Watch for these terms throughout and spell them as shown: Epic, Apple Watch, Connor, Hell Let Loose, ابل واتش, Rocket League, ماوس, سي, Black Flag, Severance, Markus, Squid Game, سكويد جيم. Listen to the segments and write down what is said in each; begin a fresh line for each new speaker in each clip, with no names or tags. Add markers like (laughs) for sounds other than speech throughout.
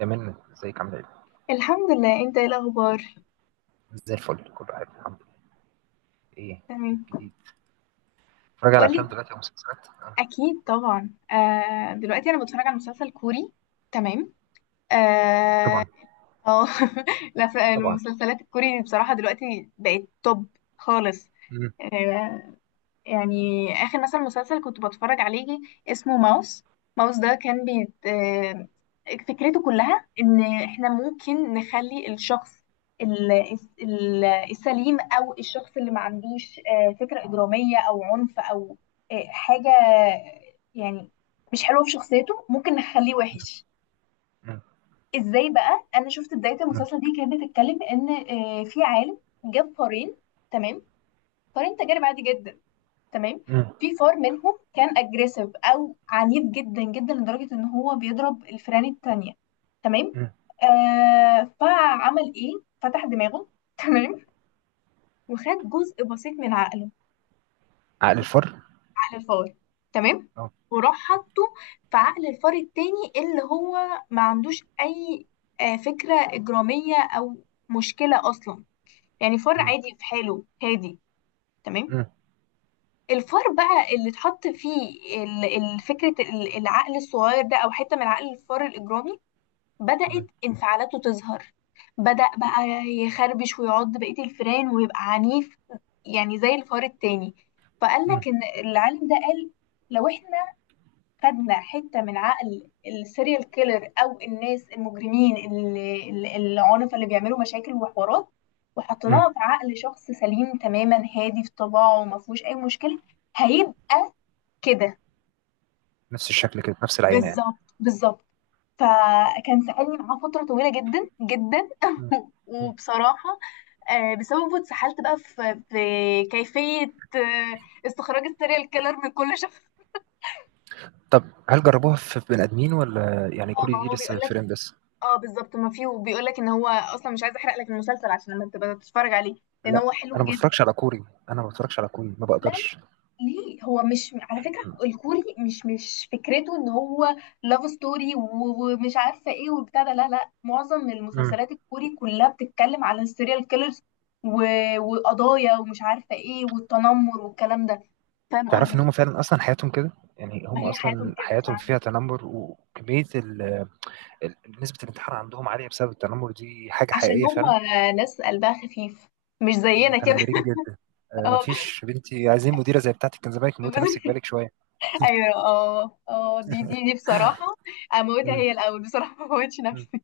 يا من ازيك عامل ايه؟
الحمد لله. انت ايه الاخبار؟
زي الفل كله عارف الحمد لله. ايه. ايه
تمام.
الجديد؟ اتفرج على
قولي.
افلام دلوقتي او مسلسلات؟ آه.
اكيد طبعا، دلوقتي انا بتفرج على مسلسل كوري. تمام. اه.
طبعا.
آه. (laughs) لا،
طبعا.
المسلسلات الكوري بصراحة دلوقتي بقت توب خالص.
مم.
آه، يعني آخر مثلا مسلسل كنت بتفرج عليه اسمه ماوس. ماوس ده كان بيت، فكرته كلها إن إحنا ممكن نخلي الشخص ال- السليم أو الشخص اللي ما عندوش فكرة إجرامية أو عنف أو حاجة يعني مش حلوة في شخصيته ممكن نخليه وحش.
مم.
إزاي بقى أنا شفت بداية
مم.
المسلسل دي كانت بتتكلم إن في عالم جاب فارين. تمام. فارين تجارب عادي جدا. تمام.
مم.
في فار منهم كان اجريسيف او عنيف جدا جدا لدرجه ان هو بيضرب الفئران التانية. تمام.
مم.
فعمل ايه؟ فتح دماغه. تمام. وخد جزء بسيط من عقله.
عقل الفر؟
عقل الفار. تمام.
اه.
وراح حطه في عقل الفار التاني اللي هو ما عندوش اي فكره اجراميه او مشكله اصلا، يعني فار
مم.
عادي في حاله هادي. تمام.
مم.
الفار بقى اللي اتحط فيه ال- فكرة العقل الصغير ده أو حتة من عقل الفار الإجرامي بدأت
مم.
انفعالاته تظهر. بدأ بقى يخربش ويعض بقية الفئران ويبقى عنيف، يعني زي الفار التاني. فقال
مم.
لك إن العالم ده قال لو احنا خدنا حتة من عقل السيريال كيلر او الناس المجرمين العنف اللي بيعملوا مشاكل وحوارات
مم.
وحطيناها في عقل شخص سليم تماما هادي في طباعه وما فيهوش اي مشكلة، هيبقى كده.
نفس الشكل كده، نفس العينة يعني.
بالظبط بالظبط. فكان سألني معاه فترة طويلة جدا جدا
مم.
(laughs)
مم.
وبصراحة بسببه اتسحلت بقى في كيفية آه، استخراج السيريال كيلر من كل شخص.
طب هل جربوها في بني ادمين ولا يعني
اه،
كوري
ما
دي
هو بيقول
لسه
لك.
فيلم بس؟
اه، بالظبط، ما فيه، وبيقول لك ان هو اصلا مش عايز احرق لك المسلسل عشان لما تبقى تتفرج عليه، لان
لا.
هو حلو
انا ما
جدا.
بتفرجش على كوري انا ما بتفرجش على كوري ما
لا، لا.
بقدرش.
ليه؟ هو مش على
مم.
فكره، الكوري مش فكرته ان هو لاف ستوري ومش عارفه ايه وبتاع ده. لا، لا، معظم
مم.
المسلسلات الكوري كلها بتتكلم على السيريال كيلرز و... وقضايا ومش عارفه ايه والتنمر والكلام ده. فاهم
تعرف ان هم
قصدي؟
فعلا اصلا حياتهم كده؟ يعني
ما
هم
هي حياتهم
اصلا
كده
حياتهم
فعلا.
فيها تنمر وكمية ال- نسبة الانتحار عندهم عالية بسبب التنمر، دي حاجة
عشان
حقيقية فعلا.
هم ناس قلبها خفيف، مش زينا كده.
متنمرين جدا.
(laughs)
مفيش بنتي، عايزين مديرة زي بتاعتك. كان زمانك
اه،
موتي نفسك. بالك شوية.
ايوه، اه، اه، دي بصراحه، اموتها
مم.
هي الاول بصراحه، ما اموتش
مم.
نفسي.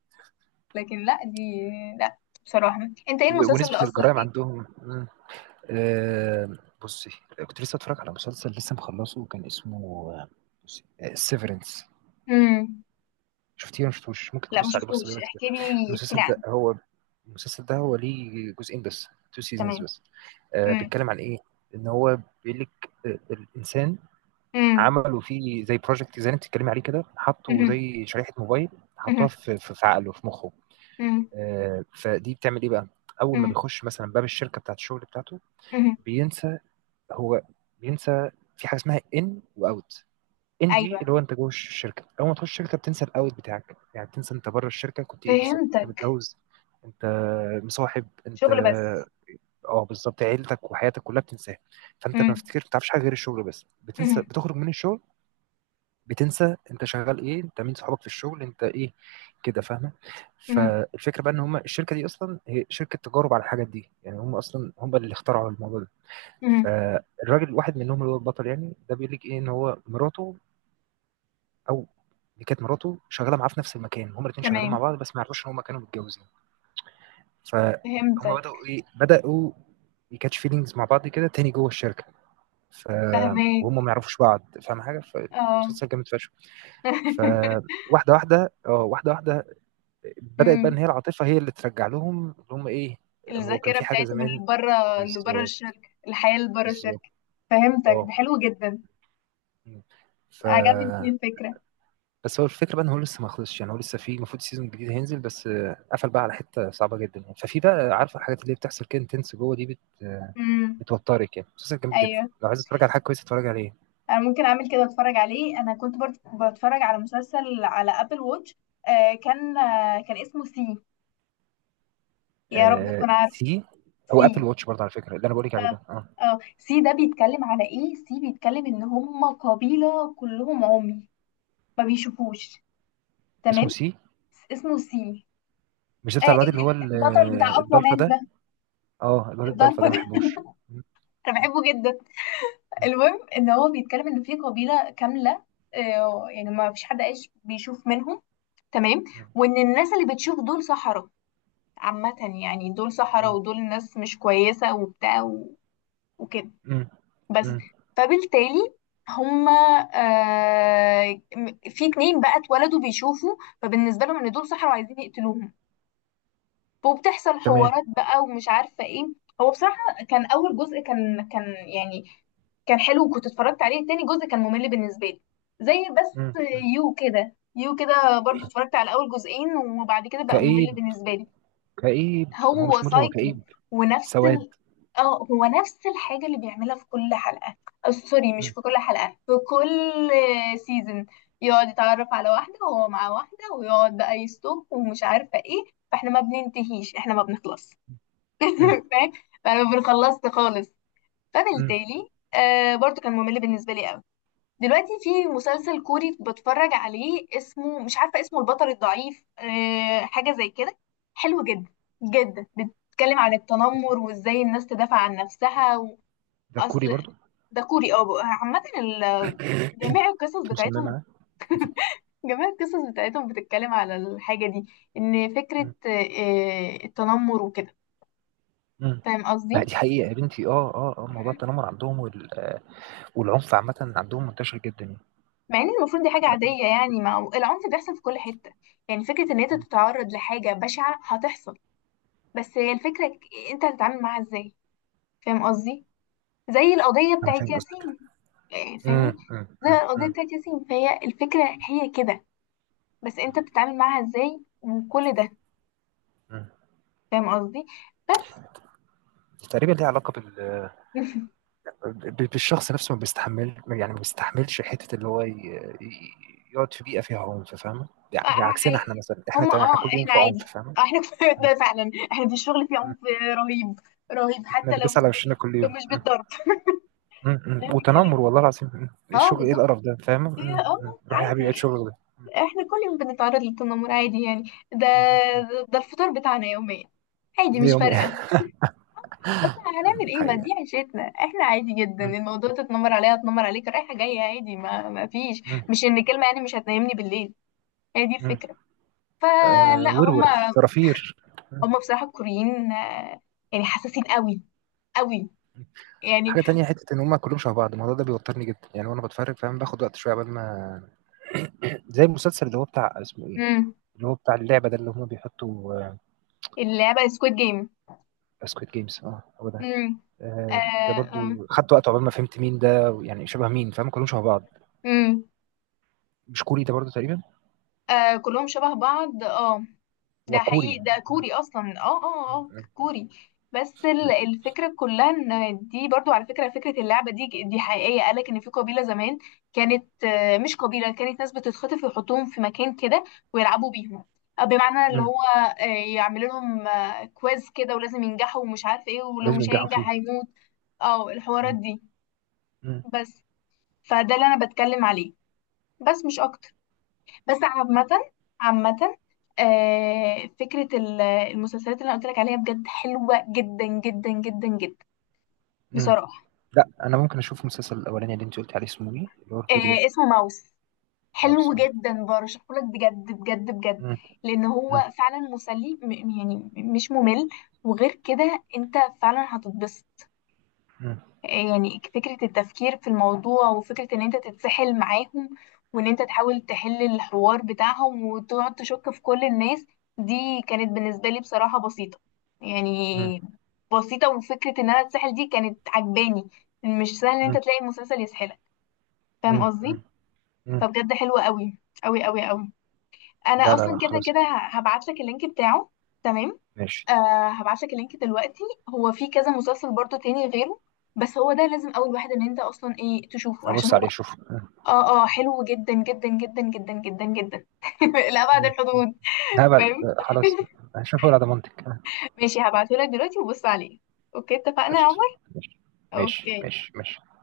لكن لا، دي لا، بصراحه. انت ايه المسلسل اللي
ونسبة
اثر
الجرائم
فيك؟
عندهم. مم. آه، بصي، كنت لسه اتفرج على مسلسل لسه مخلصه، كان اسمه آه، بصي سيفرنس.
امم.
شفتيه ولا مشفتوش؟ ممكن
لا، ما
تبص عليه، بص
شفتوش،
دلوقتي كده.
احكي لي احكي لي
المسلسل ده
عنه.
هو المسلسل ده هو ليه جزئين بس، تو سيزونز
تمام.
بس. آه،
امم.
بيتكلم عن ايه؟ ان هو بيقول لك الانسان
امم.
عملوا فيه زي بروجكت، زي اللي انت بتتكلمي عليه كده، حطوا
أمم.
زي شريحه موبايل،
أمم.
حطوها في عقله، في مخه.
أمم.
فدي بتعمل ايه بقى؟ اول ما
أمم.
بيخش مثلا باب الشركه بتاعت الشغل بتاعته
أمم.
بينسى. هو بينسى في حاجه اسمها ان واوت. ان دي
ايوه،
اللي هو انت جوه الشركه، اول ما تخش الشركه بتنسى الاوت بتاعك، يعني بتنسى انت بره الشركه كنت ايه بالظبط. انت
فهمتك.
متجوز، انت مصاحب، انت
شغل بس.
اه بالظبط عيلتك وحياتك كلها بتنساها. فانت ما
امم.
بتفتكر، ما بتعرفش حاجه غير الشغل بس، بتنسى.
أمم.
بتخرج من الشغل بتنسى انت شغال ايه، انت مين صحابك في الشغل، انت ايه، كده فاهمه؟
أمم.
فالفكره بقى ان هم الشركه دي اصلا هي شركه تجارب على الحاجات دي، يعني هم اصلا هم اللي اخترعوا الموضوع ده.
أمم.
فالراجل واحد منهم اللي هو البطل يعني، ده بيقول لك ايه، ان هو مراته او اللي كانت مراته شغاله معاه في نفس المكان، هم الاثنين شغالين مع
تمام.
بعض بس ما يعرفوش ان هم كانوا متجوزين. فهم
فهمتك.
بداوا ايه بداوا يكاتش فيلينجز مع بعض كده تاني جوه الشركه. ف وهم
فهمك.
ما يعرفوش بعض، فاهم حاجه؟
اه.
فالمسلسل جامد فشخ.
(laughs)
فواحده واحده اه واحده واحده بدات بقى ان
أمم.
هي العاطفه هي اللي ترجع لهم اللي هم ايه. هو كان
الذاكرة
في حاجه
بتاعتهم
زمان.
اللي بره، اللي بره
بالظبط،
الشركة، الحياة اللي بره
بالظبط.
الشركة. فهمتك، ده
اه.
حلو جدا.
مم. ف
عجبتني الفكرة.
بس هو الفكره بقى ان هو لسه ما خلصش، يعني هو لسه، في المفروض سيزون جديد هينزل، بس قفل بقى على حته صعبه جدا. يعني ففي بقى عارفه الحاجات اللي هي بتحصل كده، انتنس جوه دي بت آه،
امم.
بتوترك، يعني مسلسل جامد جدا.
ايوه،
لو عايز تتفرج على حاجه كويسه اتفرج عليه.
انا ممكن اعمل كده، اتفرج عليه. انا كنت برضه بتفرج على مسلسل على ابل واتش. كان اسمه سي. يا رب
آه،
تكون عارف.
سي. هو ابل
سي.
واتش برضه على فكره اللي انا بقول لك عليه
اه.
ده، اه.
اه، سي ده بيتكلم على ايه؟ سي بيتكلم ان هم قبيلة كلهم عمي، ما بيشوفوش.
اسمه
تمام.
سي؟
اسمه سي.
مش ده بتاع الواد اللي هو
البطل بتاع اقوى
الضلفه
مان
ده؟
ده.
اه، الواد الضلفه
الضربة
ده ما
ده.
بحبوش. م-
(laughs) انا بحبه جدا.
م-
المهم ان هو بيتكلم ان في قبيله كامله، يعني ما فيش حد عايش بيشوف منهم. تمام.
م-
وان الناس اللي بتشوف دول سحرة عامه، يعني دول سحرة
م-
ودول ناس مش كويسه وبتاع وكده
م-
بس.
م-
فبالتالي هما في اتنين بقى اتولدوا بيشوفوا. فبالنسبه لهم ان دول سحرة وعايزين يقتلوهم، وبتحصل
تمام.
حوارات بقى ومش عارفة ايه. هو بصراحة كان أول جزء، كان يعني، كان حلو وكنت اتفرجت عليه. تاني جزء كان ممل بالنسبة لي، زي، بس
م.
يو كده يو كده برضو اتفرجت على أول جزئين وبعد كده بقى ممل
كئيب.
بالنسبة لي.
كئيب، هو
هو
مش مولي، هو
سايكو
كئيب.
ونفس
سواد.
ال... اه هو نفس الحاجة اللي بيعملها في كل حلقة، سوري، مش
م-
في كل حلقة، في كل سيزون يقعد يتعرف على واحدة وهو مع واحدة ويقعد بقى يستوك ومش عارفة ايه. فاحنا ما بننتهيش، احنا ما بنخلص.
م-
(laughs) فاهم؟ فانا ما بنخلصش خالص.
م.
فبالتالي برضو كان ممل بالنسبة لي قوي. دلوقتي في مسلسل كوري بتفرج عليه، اسمه مش عارفة اسمه، البطل الضعيف، حاجة زي كده. حلو جدا جدا، بيتكلم عن التنمر وازاي الناس تدافع عن نفسها.
ده كوري
واصل.
برضو؟
ده كوري، اه، عامة، جميع القصص
انت مصممه
بتاعتهم
على.
جميع القصص بتاعتهم بتتكلم على الحاجة دي، ان فكرة التنمر وكده. فاهم
ما
قصدي؟
دي حقيقة يا بنتي. اه، اه، اه، موضوع التنمر عندهم وال... آه، والعنف عامة عندهم منتشر جدا يعني.
مع ان المفروض دي حاجة عادية يعني، ما العنف بيحصل في كل حتة. يعني فكرة ان انت
م.
تتعرض لحاجة بشعة هتحصل، بس هي الفكرة انت هتتعامل معاها ازاي. فاهم قصدي؟ زي القضية
انا
بتاعت
فاهم قصدك.
ياسين. يعني فاهمني؟
م- م-
زي
م-
القضية
م-
بتاعت ياسين، فهي الفكرة هي كده، بس انت بتتعامل معاها ازاي، وكل ده.
م.
فاهم قصدي؟ بس.
تقريبا ليه علاقة
(laughs)
بالشخص نفسه، ما بيستحمل، يعني ما بيستحملش حته، اللي هو ي- يقعد في بيئه فيها عنف، فاهمه؟ يعني
آه،
مش عكسنا احنا،
آه،
مثلا احنا
هم،
تمام، احنا كل يوم
احنا
في
عادي.
عنف، فاهمه؟
احنا (laughs) كفاية
م-
ده فعلا، احنا في الشغل فيه
م-
عنف رهيب رهيب،
احنا
حتى لو
بندوس على وشنا كل يوم.
مش بالضرب.
م-
(laughs)
م.
فاهم الكلام.
وتنمر، والله العظيم. م.
اه،
الشغل ايه
بالظبط.
القرف ده، فاهمه؟
هي
م. روح يا حبيبي عيد
عادي.
شغلك ده.
احنا كل يوم بنتعرض للتنمر عادي يعني. ده
م.
ده الفطار بتاعنا يوميا. عادي،
ده
مش
يومي.
فارقة.
(laughs)
اصلا هنعمل ايه، ما دي
حقيقه.
عيشتنا، احنا عادي جدا
م-
الموضوع. تتنمر عليا، اتنمر عليك، رايحة جاية عادي. ما فيش،
م-
مش ان كلمة يعني مش هتنامني بالليل، هي دي
م.
الفكرة.
آه،
فلا
ورور،
هما
فرافير.
هما بصراحة الكوريين، يعني حساسين قوي قوي، يعني.
حاجه تانية، حته ان هم كلهم شبه بعض، الموضوع ده بيوترني جدا يعني، وانا بتفرج فاهم، باخد وقت شويه قبل ما. زي المسلسل اللي هو بتاع اسمه ايه،
امم.
اللي هو بتاع اللعبة ده اللي هم بيحطوا.
اللعبة سكويد جيم.
سكويد جيمز، اه هو ده.
امم. آه.
ده
آه.
برضو خدت وقت عقبال ما فهمت مين ده، يعني شبه مين، فاهم؟ كلهم شبه بعض.
امم.
مش كوري ده برضو؟ تقريبا.
آه. كلهم شبه بعض، اه، ده
وكوري.
حقيقي، ده كوري اصلا، اه، اه، اه، كوري. بس الفكره كلها ان دي برضو على فكره اللعبه دي حقيقيه. قالك ان في قبيله زمان كانت، مش قبيله، كانت ناس بتتخطف ويحطوهم في مكان كده ويلعبوا بيهم، بمعنى اللي هو آه، يعملوا لهم كويز كده ولازم ينجحوا ومش عارف ايه، ولو
ولازم
مش
ينجحوا
هينجح
فيه.
هيموت. اه، الحوارات
م-
دي،
م-
بس. فده اللي انا بتكلم عليه، بس مش اكتر. بس عامة، فكرة المسلسلات اللي أنا قلت لك عليها بجد حلوة جدا جدا جدا جدا،
م.
بصراحة.
لا، انا ممكن اشوف المسلسل الاولاني اللي انت قلت عليه، اسمه ايه اللي هو الكوري ده؟
اسمه ماوس.
مع
حلو
بصراحة.
جدا، برشحه لك بجد بجد بجد،
م-
لأن هو
م-
فعلا مسلي، يعني مش ممل، وغير كده أنت فعلا هتتبسط.
م-
يعني فكرة التفكير في الموضوع، وفكرة ان انت تتسحل معاهم، وان انت تحاول تحل الحوار بتاعهم وتقعد تشك في كل الناس، دي كانت بالنسبة لي بصراحة بسيطة، يعني
م-
بسيطة. وفكرة ان انا اتسحل دي كانت عجباني. مش سهل ان انت
م-
تلاقي المسلسل يسحلك،
م-
فاهم قصدي؟
م- م.
فبجد حلوة قوي قوي قوي قوي. انا
لا، لا،
اصلا
لا،
كده
خلاص.
كده هبعت لك اللينك بتاعه. تمام.
ماشي،
هبعتلك اللينك دلوقتي. هو في كذا مسلسل برضو تاني غيره، بس هو ده لازم اول واحد ان انت اصلا ايه تشوفه، عشان
ابص
هو،
عليه اشوف.
اه، اه، حلو جدا جدا جدا جدا جدا جدا (laughs) لأبعد
م.
الحدود.
هبل.
فاهم؟
خلاص، هشوفه على ضمانتك.
ماشي، هبعتهولك دلوقتي وبص عليه. اوكي، اتفقنا يا
قشطة.
عمر.
ماشي. ماشي.
اوكي.
ماشي. ماشي